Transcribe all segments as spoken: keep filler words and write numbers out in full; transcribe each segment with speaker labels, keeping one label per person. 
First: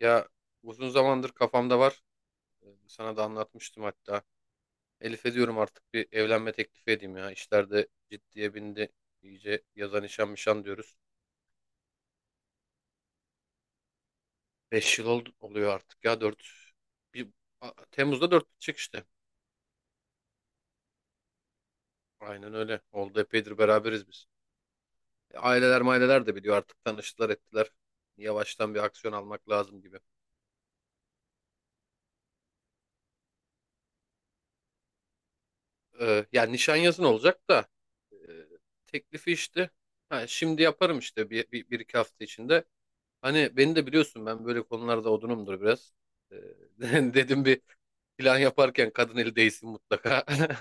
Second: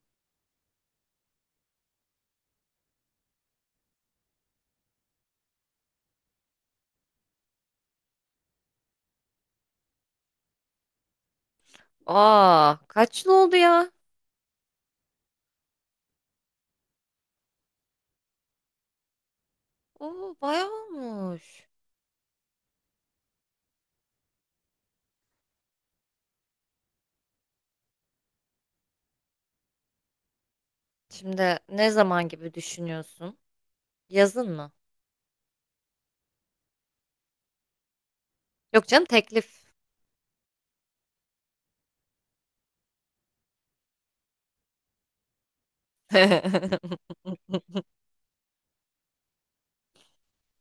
Speaker 1: Ya uzun zamandır kafamda var. Ee, Sana da anlatmıştım hatta. Elif'e diyorum artık bir evlenme teklifi edeyim ya. İşler de ciddiye bindi. İyice yaza nişan mişan diyoruz.
Speaker 2: Aa, kaç yıl oldu ya?
Speaker 1: Beş yıl oldu, oluyor artık ya dört, Bir, A- Temmuz'da dört bitecek işte.
Speaker 2: Oo, bayağı olmuş.
Speaker 1: Aynen öyle. Oldu epeydir beraberiz biz. E, Aileler maileler de biliyor artık tanıştılar ettiler. Yavaştan bir aksiyon almak lazım gibi.
Speaker 2: Şimdi ne zaman gibi düşünüyorsun? Yazın mı?
Speaker 1: Ee, yani nişan yazın olacak da e,
Speaker 2: Yok canım,
Speaker 1: teklifi
Speaker 2: teklif.
Speaker 1: işte. Ha, Şimdi yaparım işte bir, bir, bir iki hafta içinde. Hani beni de biliyorsun ben böyle konularda odunumdur biraz. Ee, dedim bir plan yaparken kadın eli değsin mutlaka.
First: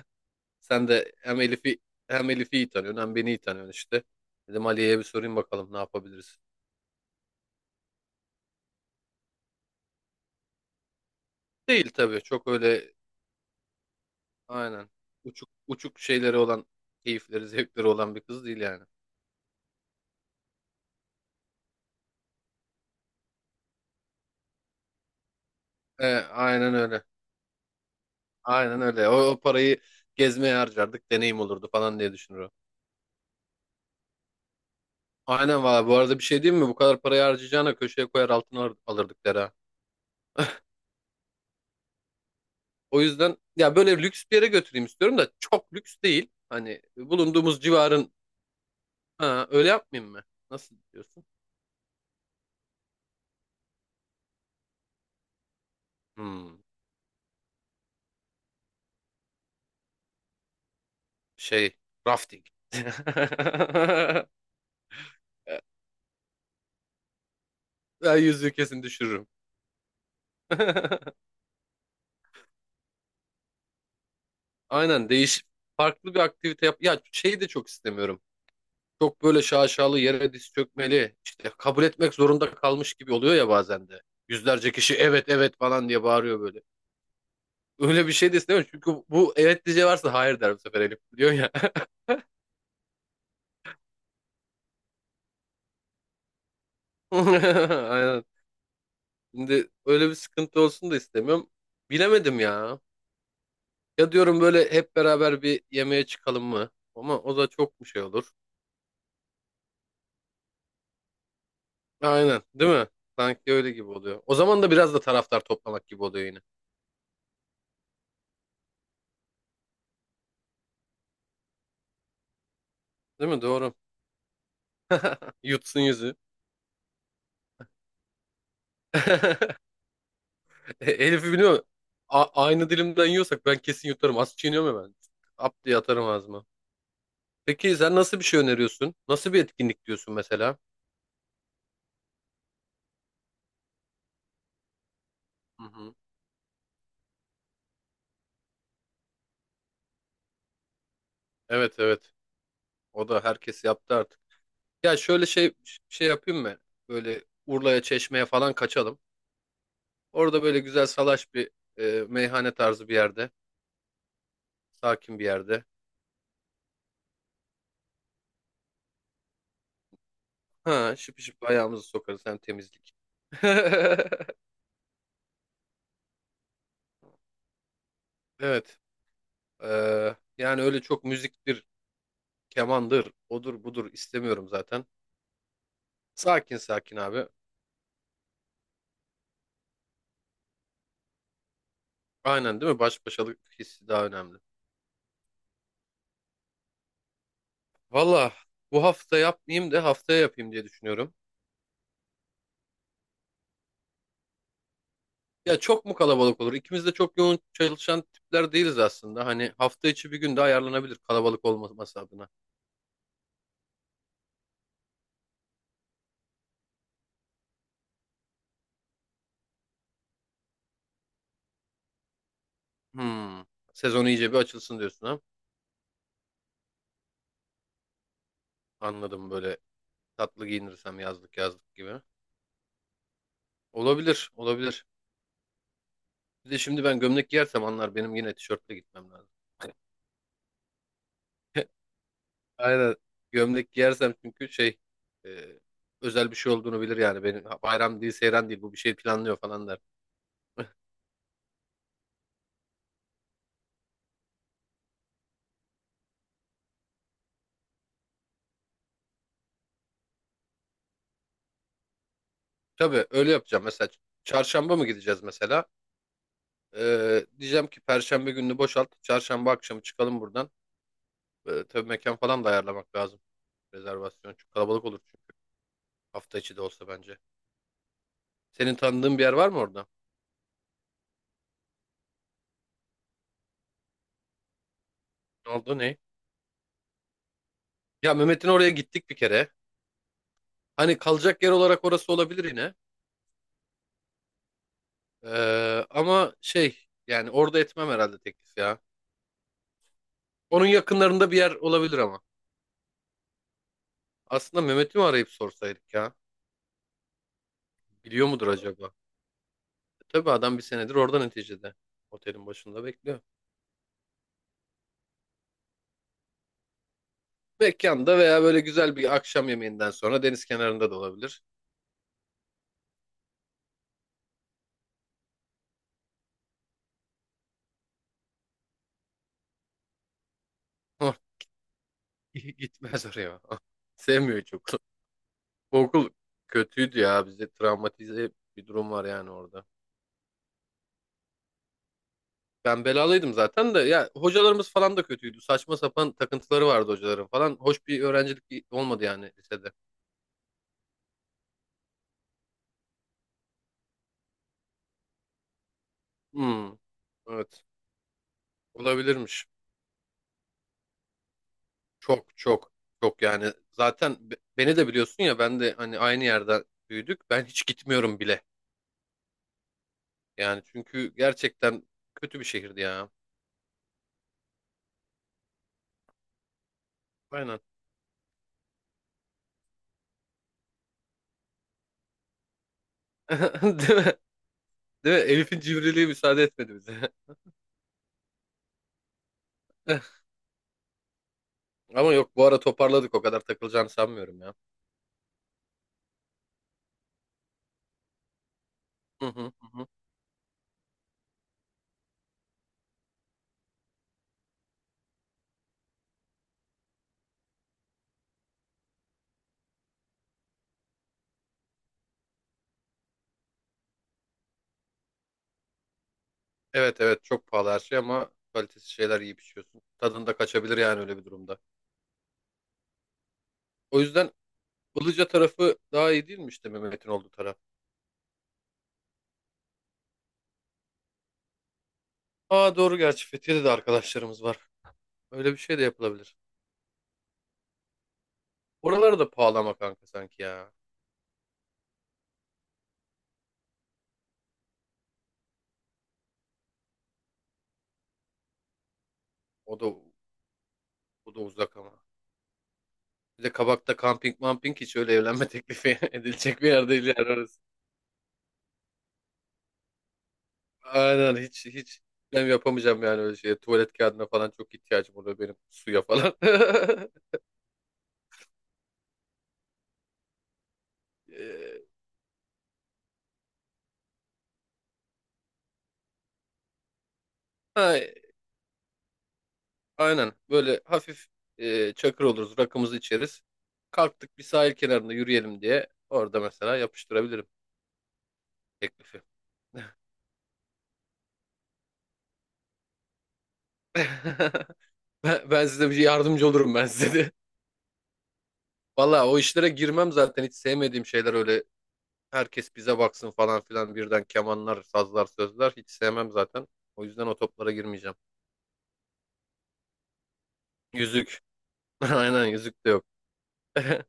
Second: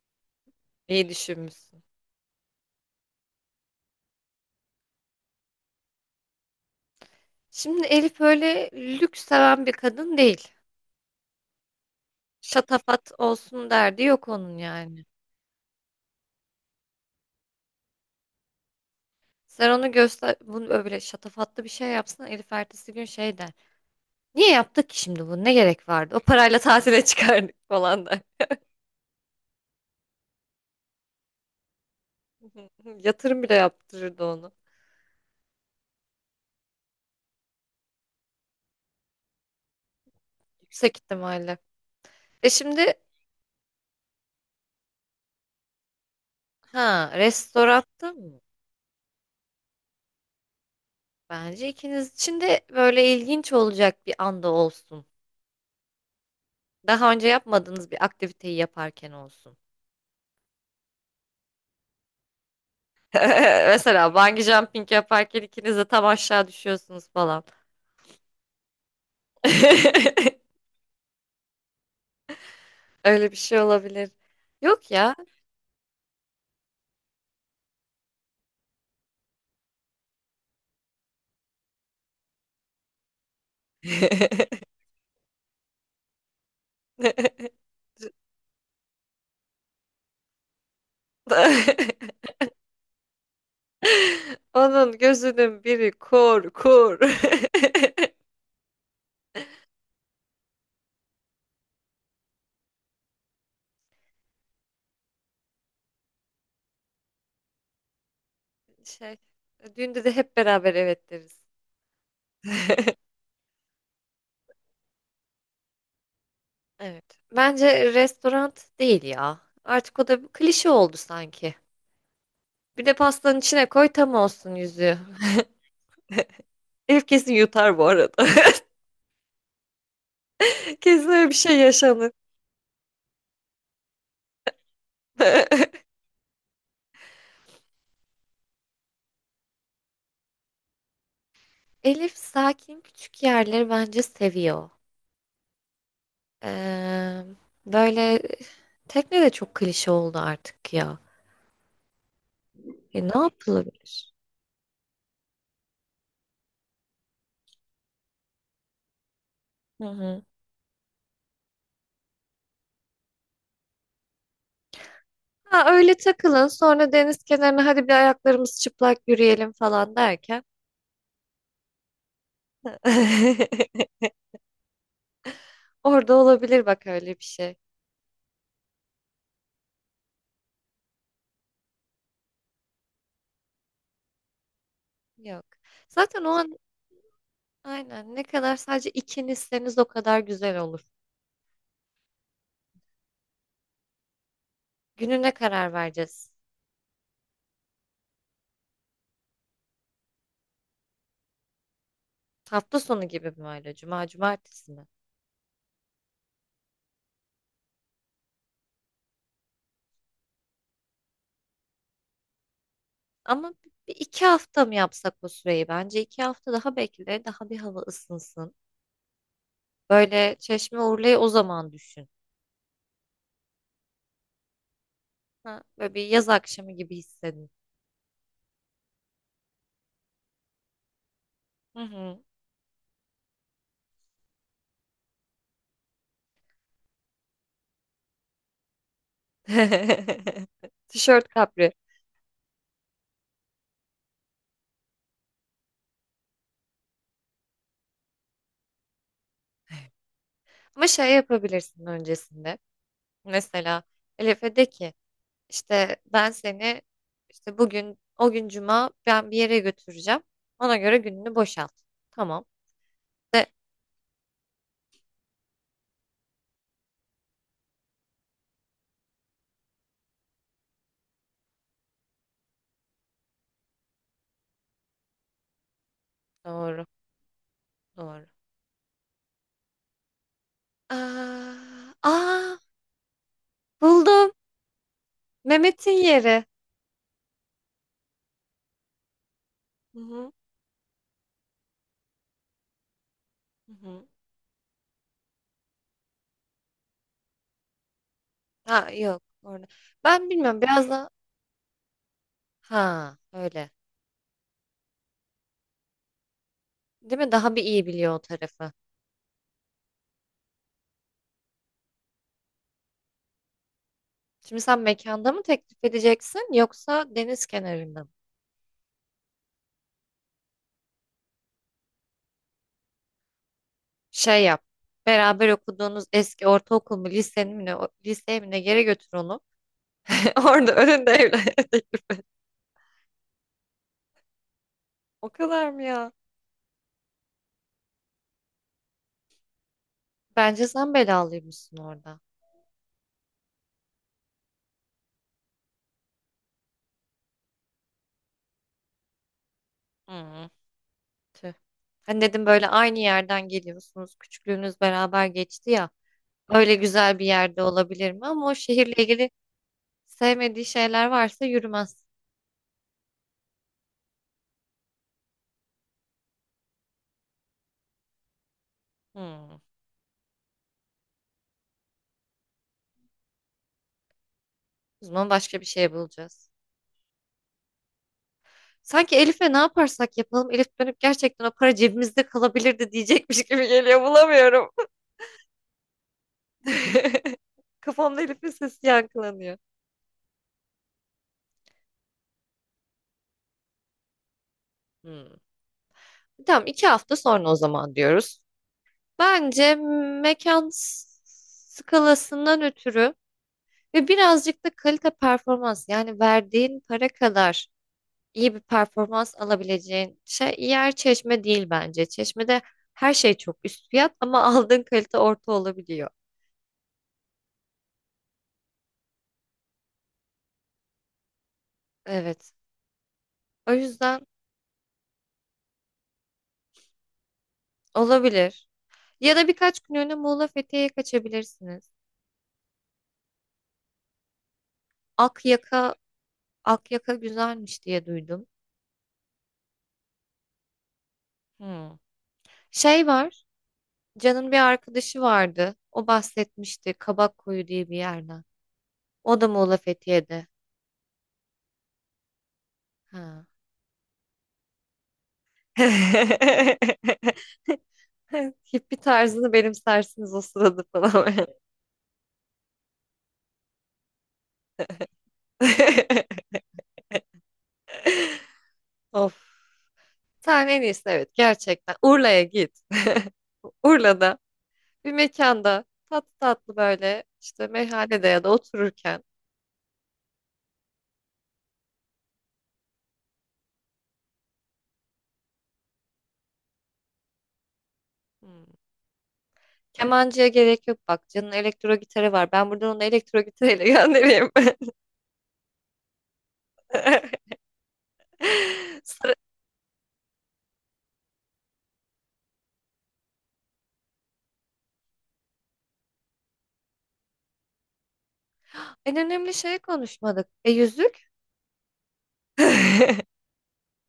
Speaker 1: Sen
Speaker 2: İyi
Speaker 1: de hem Elif'i
Speaker 2: düşünmüşsün.
Speaker 1: hem Elif'i iyi tanıyorsun hem beni iyi tanıyorsun işte. Dedim Aliye'ye bir sorayım bakalım ne yapabiliriz.
Speaker 2: Şimdi Elif öyle lüks seven bir kadın değil.
Speaker 1: Değil tabii çok öyle,
Speaker 2: Şatafat olsun derdi yok onun,
Speaker 1: aynen,
Speaker 2: yani.
Speaker 1: uçuk uçuk şeyleri olan keyifleri zevkleri olan bir kız değil yani.
Speaker 2: Sen onu göster, bunu öyle şatafatlı bir şey yapsın, Elif ertesi gün şey der. Niye yaptık ki şimdi bunu? Ne gerek
Speaker 1: Ee,
Speaker 2: vardı? O parayla
Speaker 1: aynen öyle.
Speaker 2: tatile çıkardık falan der.
Speaker 1: Aynen öyle. O, o parayı gezmeye harcardık deneyim olurdu falan diye düşünür o.
Speaker 2: Yatırım bile yaptırırdı onu.
Speaker 1: Aynen valla bu arada bir şey diyeyim mi? Bu kadar parayı harcayacağına köşeye koyar altın alır- alırdık der ha.
Speaker 2: Yüksek ihtimalle. E şimdi,
Speaker 1: O yüzden ya böyle lüks bir yere götüreyim istiyorum da çok lüks değil. Hani
Speaker 2: ha,
Speaker 1: bulunduğumuz civarın,
Speaker 2: restoratta mı?
Speaker 1: ha, öyle yapmayayım mı? Nasıl diyorsun?
Speaker 2: Bence ikiniz için de böyle ilginç olacak bir anda olsun.
Speaker 1: Hmm,
Speaker 2: Daha önce yapmadığınız bir aktiviteyi yaparken olsun.
Speaker 1: şey rafting.
Speaker 2: Mesela bungee jumping yaparken ikiniz de tam aşağı düşüyorsunuz falan.
Speaker 1: Ben yüzüğü kesin düşürürüm.
Speaker 2: Öyle bir şey olabilir. Yok
Speaker 1: Aynen
Speaker 2: ya.
Speaker 1: değiş farklı bir aktivite yap. Ya şeyi de çok istemiyorum. Çok böyle şaşalı yere diz çökmeli. İşte kabul etmek zorunda kalmış gibi oluyor ya bazen de. Yüzlerce kişi evet evet falan diye bağırıyor böyle. Öyle bir şey de istemiyorum. Çünkü bu evet diyeceği varsa hayır der bu sefer Elif biliyor.
Speaker 2: Onun gözünün biri kur kur.
Speaker 1: Aynen. Şimdi öyle bir sıkıntı olsun da istemiyorum. Bilemedim ya. Ya diyorum böyle hep beraber bir yemeğe çıkalım mı? Ama o da çok bir şey olur.
Speaker 2: Şey, düğünde de hep beraber evet deriz.
Speaker 1: Aynen, değil mi? Sanki öyle gibi oluyor. O zaman da biraz da taraftar toplamak gibi oluyor yine.
Speaker 2: Evet. Bence restoran değil ya. Artık o da bir klişe oldu sanki. Bir de
Speaker 1: Değil
Speaker 2: pastanın
Speaker 1: mi?
Speaker 2: içine
Speaker 1: Doğru.
Speaker 2: koy, tam olsun yüzüğü.
Speaker 1: Yutsun yüzü.
Speaker 2: Elif kesin yutar bu arada.
Speaker 1: E,
Speaker 2: Kesin öyle
Speaker 1: Elif'i
Speaker 2: bir
Speaker 1: biliyor
Speaker 2: şey
Speaker 1: musun?
Speaker 2: yaşanır.
Speaker 1: A- aynı dilimden yiyorsak ben kesin yutarım. Az çiğniyorum hemen. Ap diye atarım ağzıma. Peki sen nasıl bir şey öneriyorsun? Nasıl bir etkinlik diyorsun mesela?
Speaker 2: Elif sakin küçük yerleri bence seviyor.
Speaker 1: Hı hı.
Speaker 2: Ee, Böyle tekne de çok klişe oldu artık ya.
Speaker 1: Evet evet.
Speaker 2: E,
Speaker 1: O
Speaker 2: ne
Speaker 1: da herkes yaptı
Speaker 2: yapılabilir?
Speaker 1: artık. Ya şöyle şey şey yapayım mı? Böyle Urla'ya, Çeşme'ye falan kaçalım.
Speaker 2: Hı hı.
Speaker 1: Orada böyle güzel salaş bir, e, meyhane tarzı bir yerde. Sakin bir yerde.
Speaker 2: Ha, öyle takılın sonra, deniz kenarına hadi bir ayaklarımız çıplak yürüyelim falan derken.
Speaker 1: Ha, şıp şıp ayağımızı sokarız hem temizlik.
Speaker 2: Orada olabilir bak, öyle bir şey.
Speaker 1: Evet. Ee, yani öyle çok müziktir, kemandır, odur budur istemiyorum zaten.
Speaker 2: Yok. Zaten o an
Speaker 1: Sakin sakin abi.
Speaker 2: aynen, ne kadar sadece ikinizseniz o kadar güzel olur.
Speaker 1: Aynen değil mi? Baş başalık hissi daha önemli.
Speaker 2: Gününe karar vereceğiz.
Speaker 1: Valla bu hafta yapmayayım da haftaya yapayım diye düşünüyorum.
Speaker 2: Hafta sonu gibi mi öyle? Cuma, cumartesi mi?
Speaker 1: Ya çok mu kalabalık olur? İkimiz de çok yoğun çalışan tipler değiliz aslında. Hani hafta içi bir gün de ayarlanabilir kalabalık olmaması adına.
Speaker 2: Ama bir iki hafta mı yapsak o süreyi? Bence iki hafta daha bekle. Daha bir hava ısınsın. Böyle Çeşme Urla'yı o zaman düşün.
Speaker 1: Hmm. Sezon iyice bir açılsın diyorsun ha?
Speaker 2: Ha, böyle bir yaz akşamı gibi hissedin.
Speaker 1: Anladım, böyle tatlı giyinirsem yazlık yazlık
Speaker 2: Hı
Speaker 1: gibi.
Speaker 2: hı.
Speaker 1: Olabilir, olabilir. Bir de şimdi ben gömlek giyersem anlar benim yine tişörtle gitmem lazım.
Speaker 2: Tişört kapri.
Speaker 1: Aynen. Gömlek giyersem çünkü şey e, özel bir şey olduğunu bilir yani. Benim bayram değil, seyran değil bu bir şey planlıyor falan der.
Speaker 2: Ama şey yapabilirsin öncesinde. Mesela Elif'e de ki İşte ben seni işte bugün, o gün cuma, ben bir yere götüreceğim. Ona göre gününü boşalt. Tamam.
Speaker 1: Tabii öyle
Speaker 2: De,
Speaker 1: yapacağım. Mesela çarşamba mı gideceğiz mesela? Ee, diyeceğim ki Perşembe gününü boşalt. Çarşamba akşamı çıkalım buradan. Ee, tabii mekan falan da ayarlamak lazım. Rezervasyon çok kalabalık olur çünkü. Hafta içi de
Speaker 2: doğru
Speaker 1: olsa bence.
Speaker 2: doğru.
Speaker 1: Senin tanıdığın bir yer var mı orada?
Speaker 2: Aa, aa, buldum.
Speaker 1: Ne oldu ne?
Speaker 2: Mehmet'in yeri.
Speaker 1: Ya Mehmet'in oraya gittik bir kere.
Speaker 2: Hı hı,
Speaker 1: Hani kalacak yer olarak orası olabilir yine.
Speaker 2: hı hı.
Speaker 1: Ee, ama şey yani orada etmem herhalde teklif ya.
Speaker 2: Ha, yok orada. Ben bilmiyorum
Speaker 1: Onun
Speaker 2: biraz da,
Speaker 1: yakınlarında bir yer olabilir ama.
Speaker 2: ha, öyle.
Speaker 1: Aslında Mehmet'i mi arayıp sorsaydık ya?
Speaker 2: Değil mi? Daha bir iyi biliyor o
Speaker 1: Biliyor mudur
Speaker 2: tarafı.
Speaker 1: acaba? E, tabii adam bir senedir orada neticede. Otelin başında bekliyor.
Speaker 2: Şimdi sen mekanda mı teklif edeceksin yoksa deniz kenarında mı?
Speaker 1: Mekanda veya böyle güzel bir akşam yemeğinden sonra deniz kenarında da olabilir.
Speaker 2: Şey yap. Beraber okuduğunuz eski ortaokul mu, lisenin mi, ne- o- liseye mi, ne yere götür onu. Orada önünde
Speaker 1: Ama
Speaker 2: evlenme teklif et.
Speaker 1: gitmez oraya. Sevmiyor çok.
Speaker 2: O kadar
Speaker 1: Bu
Speaker 2: mı
Speaker 1: okul
Speaker 2: ya?
Speaker 1: kötüydü ya. Bize travmatize bir durum var yani orada.
Speaker 2: Bence sen belalıymışsın orada.
Speaker 1: Ben belalıydım zaten de ya hocalarımız falan da kötüydü. Saçma sapan takıntıları vardı hocaların falan. Hoş bir öğrencilik olmadı yani lisede.
Speaker 2: Hı, tüh. Hani dedim, böyle aynı yerden geliyorsunuz. Küçüklüğünüz beraber geçti ya. Öyle
Speaker 1: Hmm,
Speaker 2: güzel bir yerde
Speaker 1: evet.
Speaker 2: olabilir mi? Ama o şehirle ilgili
Speaker 1: Olabilirmiş.
Speaker 2: sevmediği şeyler varsa yürümez.
Speaker 1: Çok çok Çok yani. Zaten be- beni de biliyorsun ya ben de hani aynı yerde büyüdük. Ben hiç gitmiyorum bile.
Speaker 2: Hı.
Speaker 1: Yani çünkü gerçekten kötü bir şehirdi ya.
Speaker 2: O zaman başka bir şey bulacağız.
Speaker 1: Aynen.
Speaker 2: Sanki Elif'e ne yaparsak yapalım, Elif dönüp gerçekten "o para cebimizde kalabilirdi" diyecekmiş gibi
Speaker 1: Değil
Speaker 2: geliyor.
Speaker 1: mi?
Speaker 2: Bulamıyorum.
Speaker 1: Değil mi? Elif'in civriliği müsaade etmedi bize.
Speaker 2: Kafamda Elif'in sesi yankılanıyor.
Speaker 1: Ama yok bu ara toparladık o kadar takılacağını sanmıyorum ya.
Speaker 2: Hı. Tamam, iki hafta sonra o zaman diyoruz.
Speaker 1: Hı hı, hı
Speaker 2: Bence
Speaker 1: hı.
Speaker 2: mekan s- skalasından ötürü ve birazcık da kalite performans, yani verdiğin para kadar iyi bir performans alabileceğin şey yer Çeşme değil bence. Çeşme'de her şey çok üst fiyat, ama aldığın kalite orta olabiliyor.
Speaker 1: Evet evet çok pahalı her şey ama kalitesiz şeyler yiyip içiyorsun. Tadında kaçabilir yani öyle bir durumda.
Speaker 2: Evet. O
Speaker 1: O
Speaker 2: yüzden
Speaker 1: yüzden Ilıca tarafı daha iyi değil mi işte Mehmet'in olduğu taraf?
Speaker 2: olabilir. Ya da birkaç günlüğüne Muğla Fethiye'ye kaçabilirsiniz.
Speaker 1: Aa doğru gerçi Fethiye'de de arkadaşlarımız var. Öyle bir şey de
Speaker 2: Akyaka,
Speaker 1: yapılabilir.
Speaker 2: Akyaka güzelmiş diye duydum.
Speaker 1: Oralar da pahalı ama kanka sanki ya.
Speaker 2: Hmm. Şey var. Can'ın bir arkadaşı vardı. O bahsetmişti Kabakkuyu diye bir yerden. O da
Speaker 1: O
Speaker 2: Muğla
Speaker 1: da
Speaker 2: Fethiye'de.
Speaker 1: o da uzak ama. Bir
Speaker 2: Ha.
Speaker 1: de Kabak'ta kamping mamping hiç öyle evlenme teklifi edilecek bir yer değil yani orası.
Speaker 2: Hippi tarzını benimsersiniz o sırada falan.
Speaker 1: Aynen hiç hiç ben yapamayacağım yani öyle şey. Tuvalet kağıdına falan çok ihtiyacım oluyor benim suya falan.
Speaker 2: Of. Sen en iyisi, evet,
Speaker 1: Ee,
Speaker 2: gerçekten Urla'ya git. Urla'da bir mekanda tatlı tatlı, böyle işte
Speaker 1: ha,
Speaker 2: meyhanede ya da otururken.
Speaker 1: aynen böyle hafif, e, çakır oluruz rakımızı içeriz. Kalktık bir sahil kenarında yürüyelim diye orada mesela yapıştırabilirim
Speaker 2: Hmm.
Speaker 1: teklifi.
Speaker 2: Kemancıya gerek yok bak. Can'ın elektro gitarı var. Ben buradan onu elektro gitarıyla göndereyim.
Speaker 1: Ben, ben size bir yardımcı olurum ben size de. Valla o işlere girmem zaten hiç sevmediğim şeyler öyle, herkes bize baksın falan filan birden kemanlar, sazlar, sözler hiç sevmem zaten. O yüzden o toplara girmeyeceğim.
Speaker 2: En önemli şeyi konuşmadık. E, yüzük?
Speaker 1: Yüzük. Aynen yüzük de yok.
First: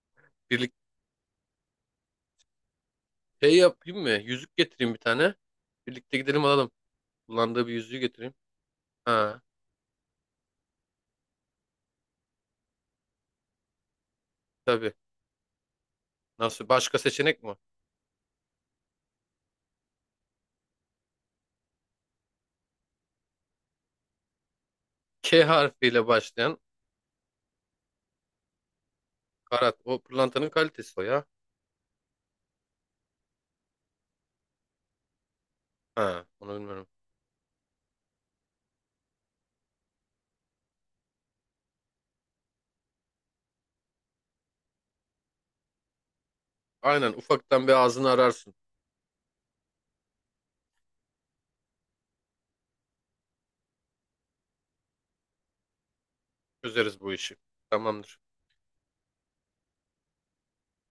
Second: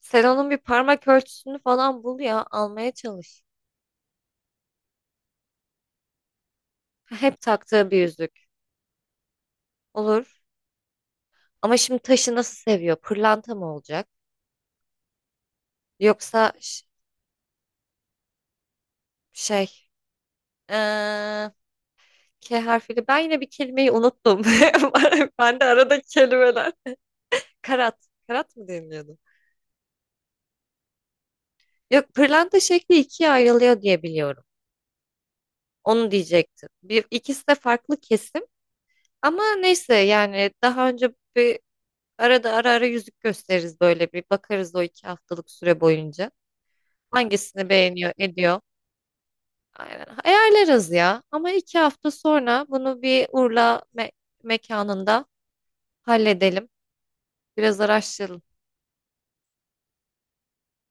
Speaker 2: Sen onun bir
Speaker 1: Birlikte
Speaker 2: parmak ölçüsünü falan bul ya almaya çalış.
Speaker 1: şey yapayım mı? Yüzük getireyim bir tane. Birlikte gidelim alalım.
Speaker 2: Hep
Speaker 1: Kullandığı bir
Speaker 2: taktığı bir
Speaker 1: yüzüğü getireyim.
Speaker 2: yüzük.
Speaker 1: Ha,
Speaker 2: Olur. Ama şimdi taşı nasıl seviyor? Pırlanta mı olacak?
Speaker 1: tabii.
Speaker 2: Yoksa
Speaker 1: Nasıl?
Speaker 2: ş-
Speaker 1: Başka seçenek mi?
Speaker 2: şey, eee, K harfiyle ben yine bir kelimeyi unuttum.
Speaker 1: K
Speaker 2: Ben de arada
Speaker 1: harfiyle başlayan
Speaker 2: kelimeler. Karat. Karat mı deniliyordu?
Speaker 1: karat. O pırlantanın kalitesi o ya.
Speaker 2: Yok, pırlanta şekli ikiye ayrılıyor diye biliyorum. Onu
Speaker 1: Ha, onu
Speaker 2: diyecektim.
Speaker 1: bilmiyorum.
Speaker 2: Bir, ikisi de farklı kesim. Ama neyse, yani daha önce bir, arada ara ara yüzük gösteririz, böyle bir bakarız o iki haftalık süre boyunca.
Speaker 1: Aynen ufaktan
Speaker 2: Hangisini
Speaker 1: bir ağzını
Speaker 2: beğeniyor,
Speaker 1: ararsın.
Speaker 2: ediyor. Aynen. Ayarlarız ya. Ama iki hafta sonra bunu bir Urla me- mekanında halledelim.
Speaker 1: Çözeriz bu işi.
Speaker 2: Biraz
Speaker 1: Tamamdır.
Speaker 2: araştıralım.